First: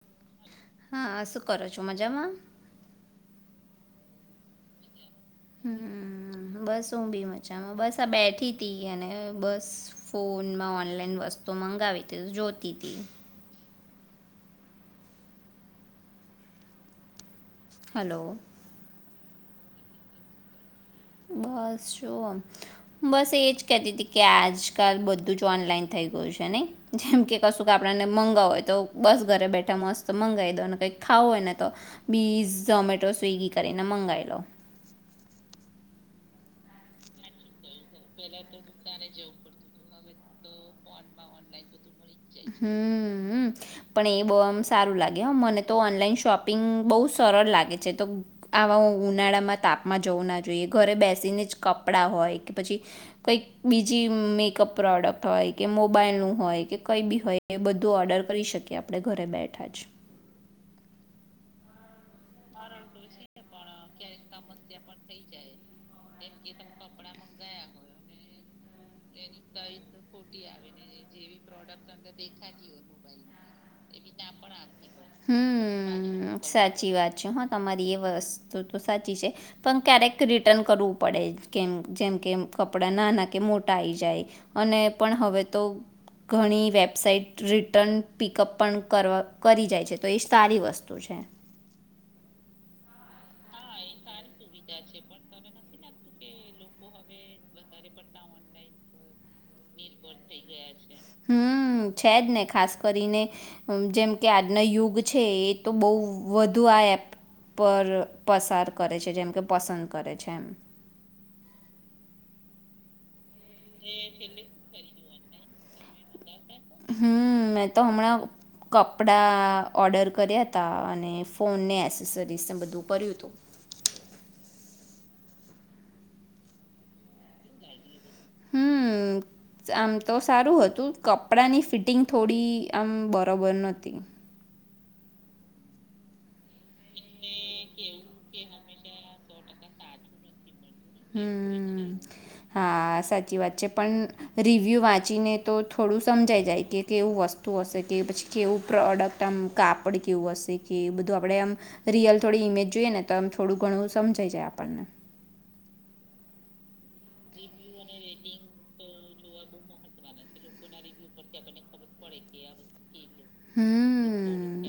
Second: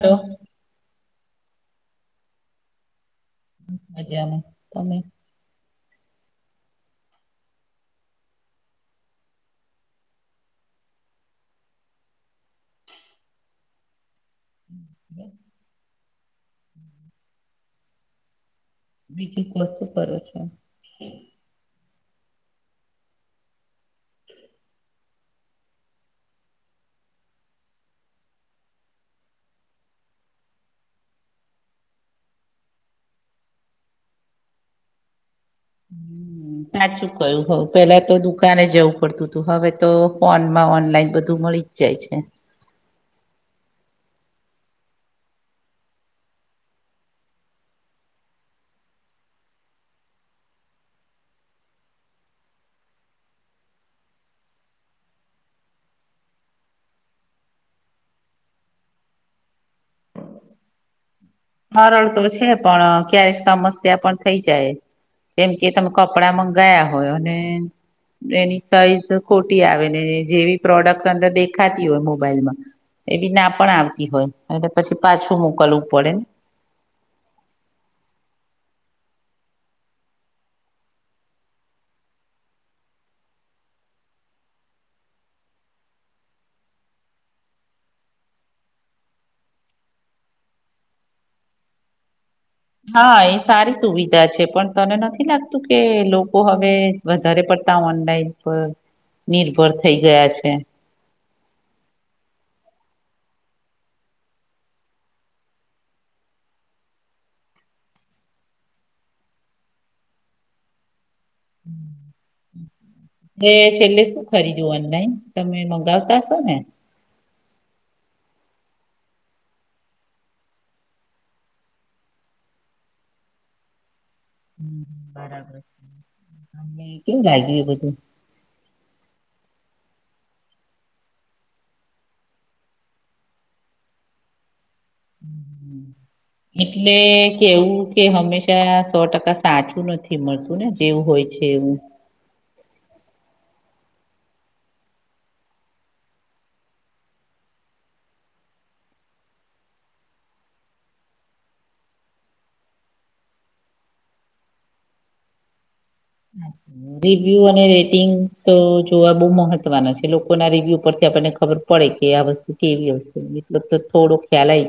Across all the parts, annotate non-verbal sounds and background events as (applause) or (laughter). હલોલો હા શું કરો છો મજામાં. મજામાં તમે. હ બસ હું બી મચામાં બસ આ બેઠી હતીી અને બસ ફોનમાં ઓનલાઈન વસ્તુ મંગાવી હતી જોતી હતી. (inaudible) હલો. બીજીું વસ્તુ કરો છો. બસ જોવો બસ એજ કેતી હતી કે આજકાલ બધું જ ઓનલાઈન થઈ ગયું છે ને જેમ કે કશું કે આપને મંગાવું હોય તો બસ ઘરે બેઠા મસ્ત મંગાવી દોને કઈક ખાવું હોય ને તો બીઝ-ઝોમેટો સ્વગી કરીને મંગાવી લો હમ સાચું કયું હવ પેલા તો દુકાને જવું પડતું હતું હવે તો ફોન માં ઓનલાઈન બધું મળી જ જાય છે. હમ હમ પણ એ બૌ સારું લાગે મને તો ઓનલાઈન શોપિંગ બહુ સરળ લાગે છે તો આવા ઉનાળામાં તાપમાં જવું ના જોઈએ ઘરે બેસીને જ કપડાં હોય કે પછી કંઈક બીજી મેકઅપ પ્રોડક્ટ હોય કે મોબાઈલનું હોય કે કંઈ બી હોય એ બધું ઓર્ડર કરી શકીએ આપણે ઘરે બૈઠા જ મારાળ તો પણ ક્યારેક સમસ્યા પણ થઈ જાય કેમ કે તમે ક કપડા મંગાયા હોય અને એની સાઈઝ ખોટી આવે ને જેવી પ્રોડક્ટ અંદર દે ખાતી હોય મોબાઈલમાં એ ના પણ આવતી હોય પછી પાછું મોકલવું પડે ને હમ્મ. સાચી વાત છે હા તમારી એ વસ્તુ તો સાચી છે પણ ક્યારેક રિટર્ન કરવું પડે કેમ જેમ કે કપડાં નાના કે મોટા આવી જાય અને પણ હવે તો ઘણી વેબસાઇટ રિટર્ન પિકઅપ પણ કરવા કરી જાય છે તો એ સારી વસ્તુ છે હા એ સારી સુવિધ છે પણ તને નથી લાગતું કે લોકો હવે વધારે પડતા ઓનલાઈન પર નિર્ભર થઈ ગયા છે? (inaudible) હમ છે જ ને ખાસ કરીને જેમ કે આજના યુગ છે એ તો બહુ વધુ આ એપ પર પસાર કરે છે જેમ કે પસંદ કરે છે એમ (inaudible) એ છેલ્લે શું ખરીદું ઓનલાઈન? તમે મંગાવતા હશો ને? હમ મેં તો હમણાં કપડાં ઓર્ડર કર્યા હતા અને ફોનને એસેસરીસ ને બધું ભર્યું હતું હ બરાબર અને કેમ (inaudible) બધું હમ આમ તો સારું હતું કપડાની ફિટિંગ થોડી આમ બરોબર નતી હમ એટલે કેવું કે હંમેશા સો ટકા પાછું નથી મળતું ને કેવું હોય છે એવું હમ હા સાચી વાત છે પણ રિવ્યુ વાંચીને તો થોડું સમજાઈ જાય કે કેવું વસ્તુ હશે કે પછી કેવું પ્રોડક્ટ આમ કાપડ કેવું હશે કે બધું આપણે આમ રિયલ થોડી ઈમેજ જોઈએ ને તો આમ થોડું ઘણું સમજાઈ જાય આપણને રિવ્યુ અને રેટિંગ તો જોવા બહુ મહત્વના છે લોકોના રિવ્યુ પરથી આપણને ખબર પડે કે આ વસ્તુ કેવી હોય હમ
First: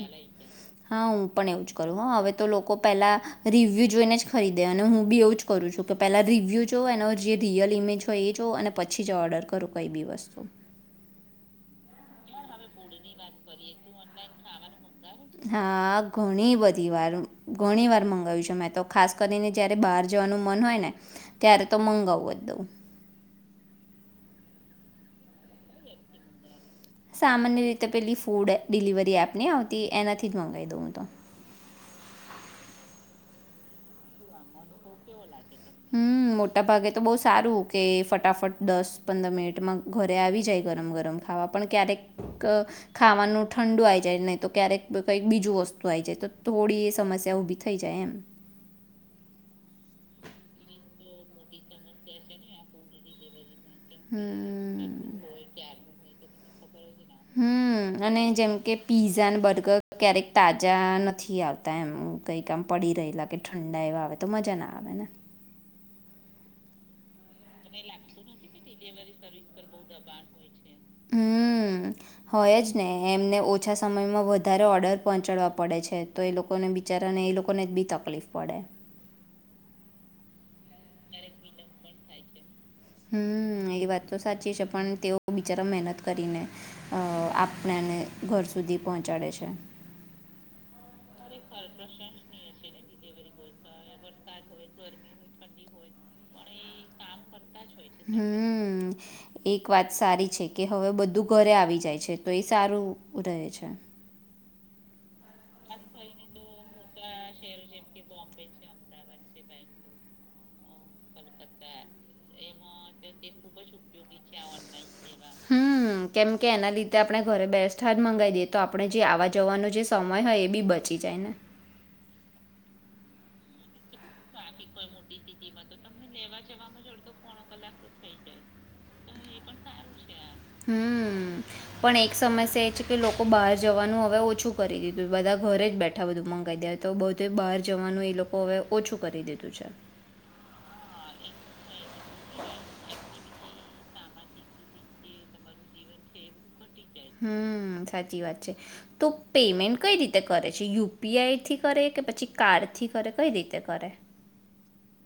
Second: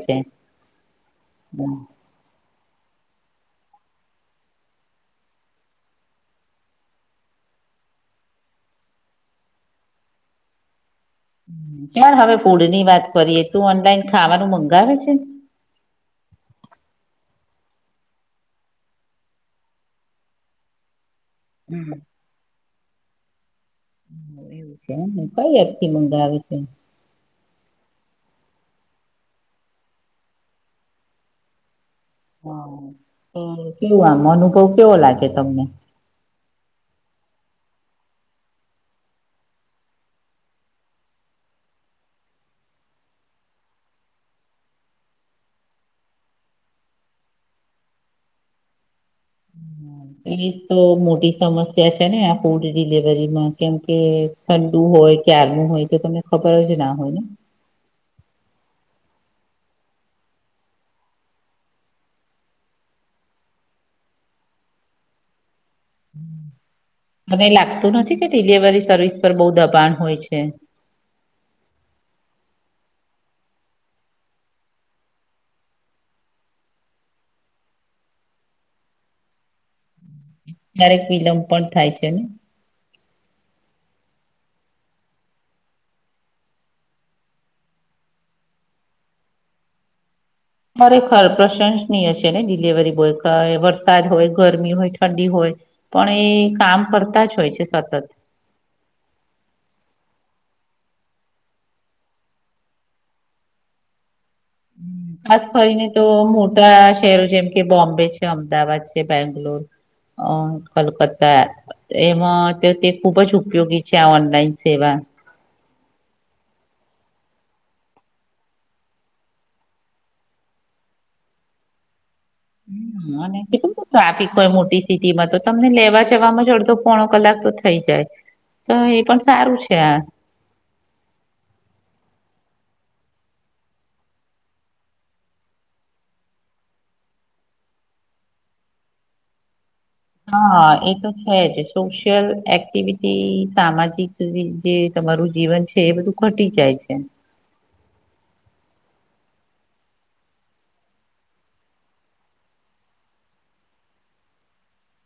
હા હું પણ એવું જ કરું હ હવે તો લોકો પેલા- રિવ્યૂ જોઈને જ ખરીદે અને હું બી એવું જ કરું છું કે પહેલાં રિવ્યૂ જોઉં એનો જે રિયલ ઇમેજ હોય એ જોઉં અને પછી જ ઓર્ડર કરું કઈ બી વસ્તુ ચાલ હવે ફૂડ ની વાત કરીએ તું ઓનલાઈન ખાવાનું મંગાવે છે હા ઘણી બધી વાર ઘણી વાર મંગાવ્યું છેું મેં તો ખાસ કરીને જયારે બહાર જવાનું મન હોય ને ત્યારે તો હમ. મંગાવું જ દઉં. એવું કઈ એથી મુંગા આવે છે. સામાન્ય રીતે પેલી ફૂડ ડિલિવરી એપની આવતી એનાથી જ મંગાવી દઉંું તો. હ કેવું આમ અનુભવ કેવો લાગે છે. હમ મોટા ભાગે તો બહુ સારું. કે ફટાફટ દસ પંદર મિનિટમાં ઘરે આવી જાય ગરમ ગરમ ખાવા પણ ક્યારેક ખાવાનું ઠંડુ આ જાય નહી તો ક્યારેક કંઈક બીજું વસ્તુ આ જાય તો થોડી એ સમસ્યા ઉઊભી થઈ જાય એમ. એ તો મોટી સમસ્યા છે ને આ ફૂડ ડિલવરીમાં. કેમ કે ઠંડુ હમ્મ, હોય ક્યારનુંું હોય તો તમે. ખબર હ છે ના (unintelligible) હમ અને જેમ કે. પીઝા અને બર્ગર ક્યારેક તાજા નથી આવતા એમ કઈક આમ પડી રહેલા કે ઠંડા એવા આવે તો મજા ના આવે ને. મને લાગતું નથી કે ડિલિવરી. સર્િસ પર બહુ. દબાણ હોય છે. હમ હોય જ ને. એમને ઓછા સમયમાં વધારે ઓર્ડર પહોંચાડવા પડે છે તો એ લોકોને બિચારાને એ લોકોને જ બી તકલીફ પડે. ક્યારેક વિલંબ પણ થાય છે ને. હમ એ વાત તો સાચી છે પણ તેઓ બિચારા મહેનત કરીને અ આપણાને ઘર સુધી પહોંચાડે છે. ખરેખર પ્રશંસનીય હશે ને ડિલિવરી બોય. હ એ તો. હવે વરસાદ હોય. ગરમી હોય ઠંડી હોય. પણ એ કામ કરતા જ હોય છે. સતત હમ એક વાત સારી છે. કે હવે બધું ઘરે આવી જાય છે તો એ સારું રહે છે. હમ (unintelligible) ખાસ કરીને તો મોટા શહેરો જેમ કે બોમ્બે છે અમદાવાદ છે બેંગ. અ કલકત્તા એમાં તે ખુબ જ ઉપયોગી છે આ ઓનલાઈન સેવા. હમ કેમકે એના લીધે આપણે ઘરે બેસ જ મંગાવી દઈએ તો આપણે જે આવા જવાનો જે સમય હોય એ બી બચી જાય ને. અને શટુંું આપી. મોટી સ્થિતિમાં તો તમને લેવા જવાવામાં. અડધો પોણો કલાક તો થઈ જાય તો એ પણ સારું છે આ. હમ પણ એક સમસ્યા એ છે કે લોકો બહાર જવાનું હવે ઓછું કરી દીધું બધા ઘરે જ બેઠા બધું મંગાવ દે તો બધું બહાર જવાનું એ લોકો હવે ઓછું કરી દીધું છે. હા એ તો છે જ સોશિયલ એક્ટિવિટી સામાજિક જે તમારું જીવન છે એ બધું ઘટી જાય છે. હમ. સાચી વાત છે તો પેમેન્ટ કઈ રીતે કરે છે યુપીઆઈથી કરે કે પછી કાર્ડ થી કરે કઈ રીતે કરે.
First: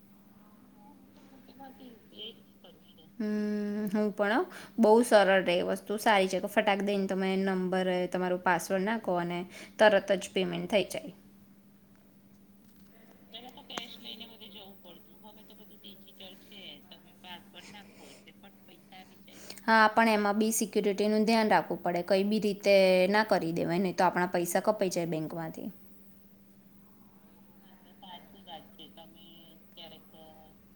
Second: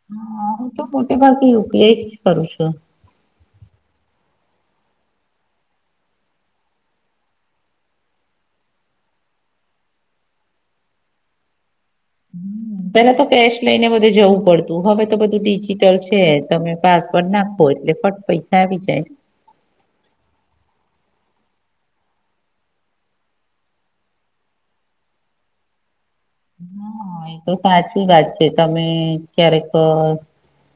હા તો. ભાગે યુપીઆઈ થી જ કરું છું. હમ હું પણણ. બહુ સરળ ર એ વસ્તુ સારી છે કે ફટાક દઈને તમે નંબર તમારું પાસવર્ડ નાખો અને તરત જ પેમેન્ટ થઈ જાય. પેલા તો કેશ લઈને બધે જવું પડતું હવે તો બધું િજિટલ છે તમે પાસવડ નાખો એટલે ફટ પૈસા આવી જાય હા આપણે એમાં બી સિક્યુરિટીનું ધ્યાન રાખવું પડે કઈ બી રીતે ના કરી દેવાય નહી તો આપણા પૈસા કપાઈ જાય બેંકમાંથી હા એ તો સાચી વાત છે તમે ક્યારેક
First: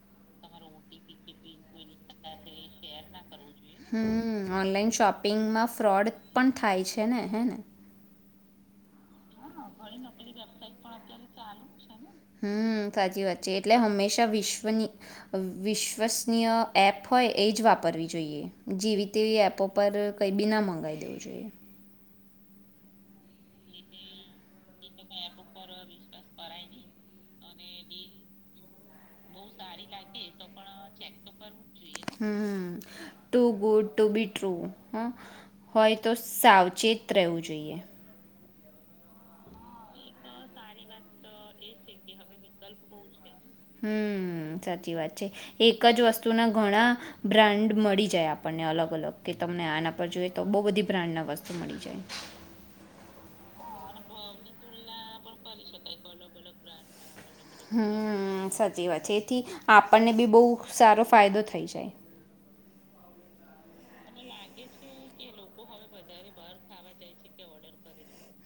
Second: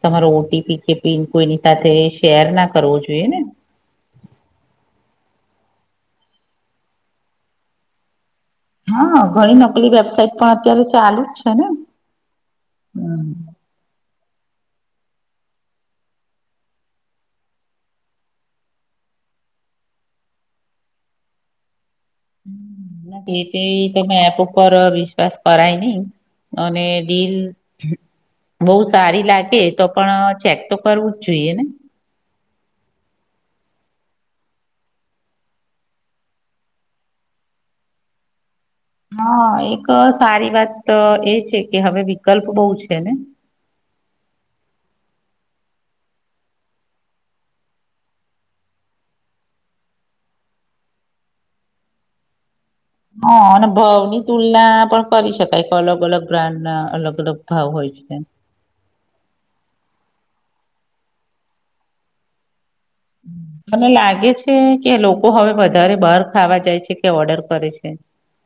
તમારો ઓટીપી કે પિન કોઈની સાથે શેર ના કરવો જોઈએ ને હમ ઓનલાઈન શોપિંગમાં ફ્રોડ પણ થાય છે ને હે ને હા ઘણી નકલી વેબસાઇટ પણ અત્યારે ચાલુ જ છે ને. હમ સાચી હમ વાત છે એટલે હમેશા વિશ્વસનીય એપ હોય એ જ વાપરવી જોઈએ જેવી તેવી એપો પર કંઈ બી ના મંગાવી દેવું જોઈએ તે તો મે ર વિશ્વાસ કરાય નહી અને ડીલ બહુ સારી લાગે તો પણ ચેક તો કરવું જ જોઈએ ને હ too good to be true હ હોય તો સાવચેત રહેવું જોઈએ હા એક સારી વાત એ છે કે હવે વિકલ્પ બહુ છે ને હમ સાચી વાત છે એક જ વસ્તુના ઘણા બ્રાન્ડ મળી જાય આપણને અલગ અલગ કે તમને આના પર જોઈએ તો બહુ બધી બ્રાન્ડના વસ્તુ મળી જાય હા અને ભાવ ની તુલના પણ કરી શકાય અલગ અલગ બ્રાન્ડ ના અલગ અલગ ભાવ હોય છે હમ સાચી વાત છે એથી આપણને બી બહુ ખૂબ સારો ફાયદો થઈ જાય મને લાગે છે કે લોકો હવે વધારે બહાર ખાવા જાય છે કે ઓર્ડર કરે છે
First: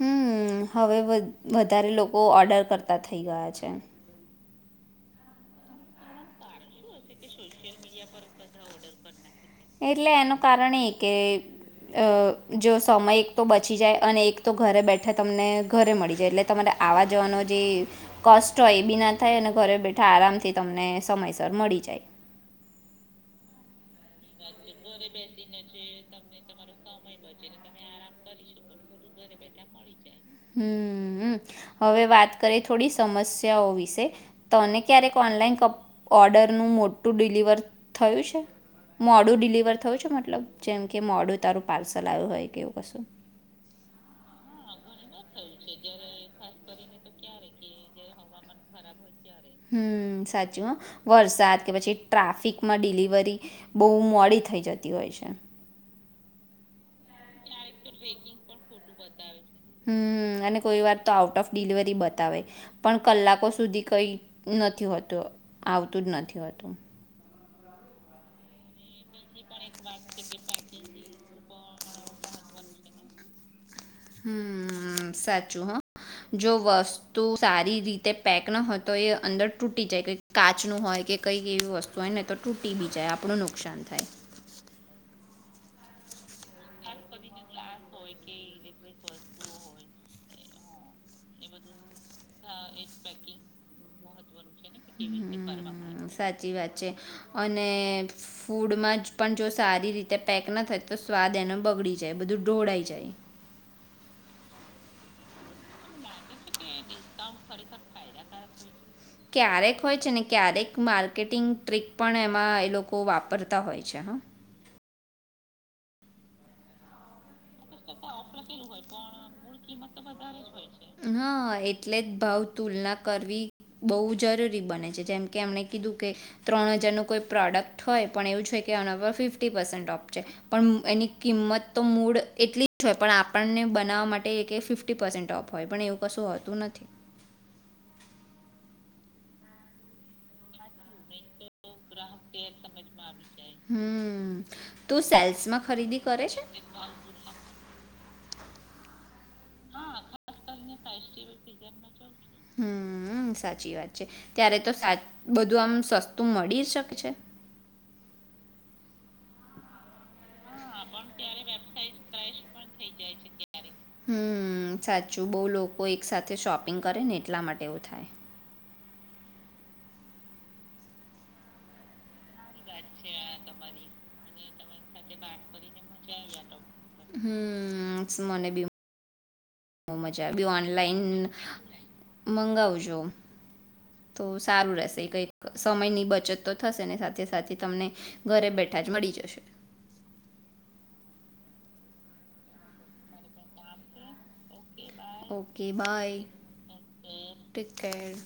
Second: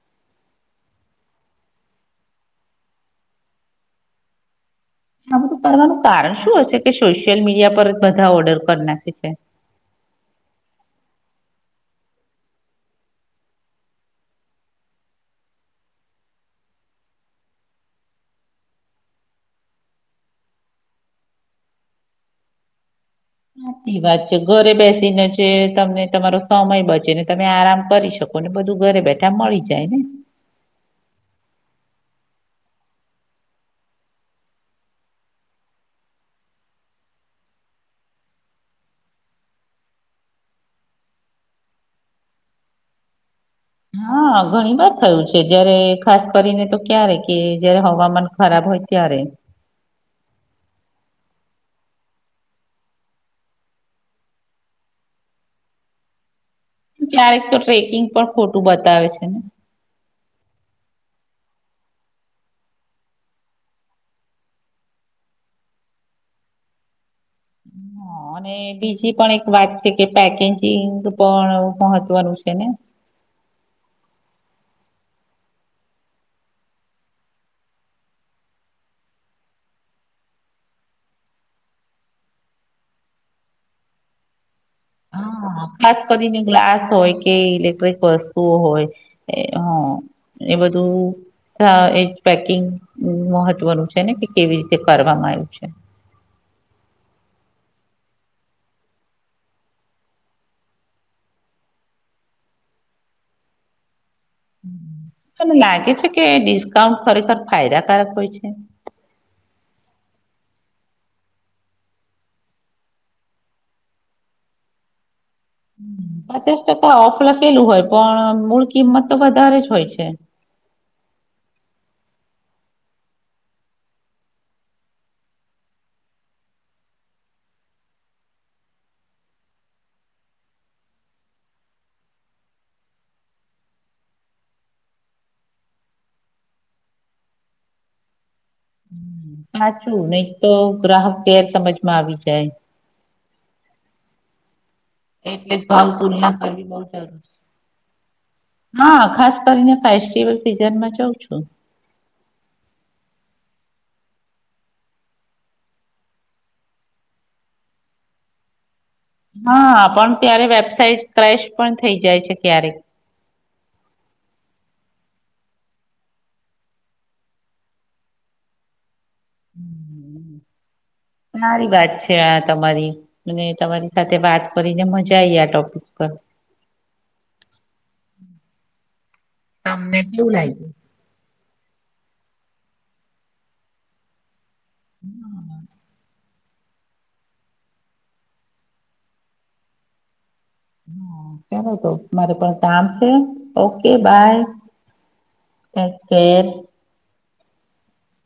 હમ હવે વધારે લોકો ઓર્ડર કરતા થઇ ગયા છે આ બધું કરવાનું કારણ શું હશે કે સોશિયલ મીડિયા પર જ બધા ઓર્ડર કરના શખ છે એટલે એનું કારણ એ કે જો સમય એક તો બચી જાય અને એક તો ઘરે બેઠા તમને ઘરે મળી જાય એટલે તમારે આવા જવાનો જે કષ્ટ હોય એ બી ના થાય અને ઘરે બેઠા આરામથી તમને સમયસર મળી જાય સાચી વાત છે ઘરે બેસીને જે તમને તમારો સમય બચે ને તમે આરામ કરી શકો ને બધું ઘરે બેસી એ મળી જાય ને હમ હવે વાત કરીએ થોડી સમસ્યાઓ વિશે તને ક્યારેક ઓનલાઈન ક ઓર્ડરનું મોટું ડિલિવર થયું છે મોડું ડિલિવર થયું છે મતલબ જેમ કે મોડું તારું પાર્સલ આવ્યું હોય કેવું કશું હા ઘણી વાર થયું છે જયારે ખાસ કરીને તો ક્યારે કે જયારે હવામાન ખરાબ હોય ત્યારે હમ સાચું હ વરસાદ કે પછી ટ્રાફિકમાં ડિલિવરી બહુ મોડી થઈ જતી હોય છે (unintelligible) ટ્રેકિંગ પણ ખોટું બતાવે છે (unintelligible) હમ અને કોઈ વાર તો આઉટ ઓફ ડિલિવરી બતાવે પણ કલાકો સુધી કઈ નથી હોતું આવતું જ નથી હોતું અને બીજી પણ એક વાચ્ય કે પેકેજિંગ પણ મહત્વનું છે ને હમ સાચું હ જો વસ્તુ સારી રીતે પેક ના હોય તો એ અંદર તૂટી જાય કાચ નું હોય કે કંઈક એવી વસ્તુ હોય ને તો તૂટી ભી જાય આપણું નુકસાન થાય હ ખાસ કરીને ગ્લાસ હોય કે ઇલેક્ટ્રિક વસ્તુઓ હોય હ એ બધું એજ અ, પેકિંગ મહત્વનું છે ને કેવી રીતે કરવામાં આવ્યું છે સાચી વાત છે અને અને ફૂડમાં જ પણ જો સારી રીતે પેક ના થાય તો સ્વાદ એને બગડી જાય બધું ઢોળાઈ જાય તને લાગે છે કે ડિસ્કાઉંન્ટ ખરેખર ફાયદાકારક હોય છે એમ ક્યારેક હોય છે ને ક્યારેક માર્કેટિંગ ટ્રીક પણ એમાં એ લોકો વાપરતા હોય છે હા પચાસ ટકા ઓફ આપેલું હોય પણ મૂળ કિંમત તો વધારે જ હોય છે હા એટલે ભાવ તુલના કરવી બહ જરૂરી બને છે જેમ કે એમણે કીધું કે ત્રણ હજારનું કોઈ પ્રોડક્ટ હોય પણ એવું કે એના પર ફિફ્ટી પસેન્ટ ઓ છે પણ એની કિંમત તો મૂ એટ હોય પણ આપણને બનાવવા માટે એક ફિફ્ટી પર્સેન્ટ ઓફ હોય પણ એવું કશું હોતું નથી સાચું નહી તો ગ્રાહક કે હમ તું એટલે સેલ્સમાં જ ભાવ ખરીદી કરે તુલના છે કરવી બહુ જરૂરી છે. હા ખાસ કરીને ફેસ્ટિવલ સિઝનમાં જઉં છું હમ સાચી વાત ત્યારે તો સા બધું આમ સસ્તું મળી શકે છે હા આપણ ત્યારે વેબસાઇટ ક્રેશ પણ થઈ જાય છે ક્યારેક હમ સાચું બહુ લોકો એક સાથે શોપિંગ કરે ને એટલા માટે એવું થાય સારી વાત છે આ તમારી અને તમારી સાથે વાત કરીને મજા આ આવી આ ટોપિક પર હમ મને બ બ તમને કેવું મજા બ લાગ્યું ઓનલાઈન મંગાવજો તો સારું રહેશે કંઈક સમયની બચત થશે સાથે સાથે તમને ઘરે બેઠા જ મળી જશે ચાલો તો મારે પણ કામ છે okay bye okay take bye care ટિકેડ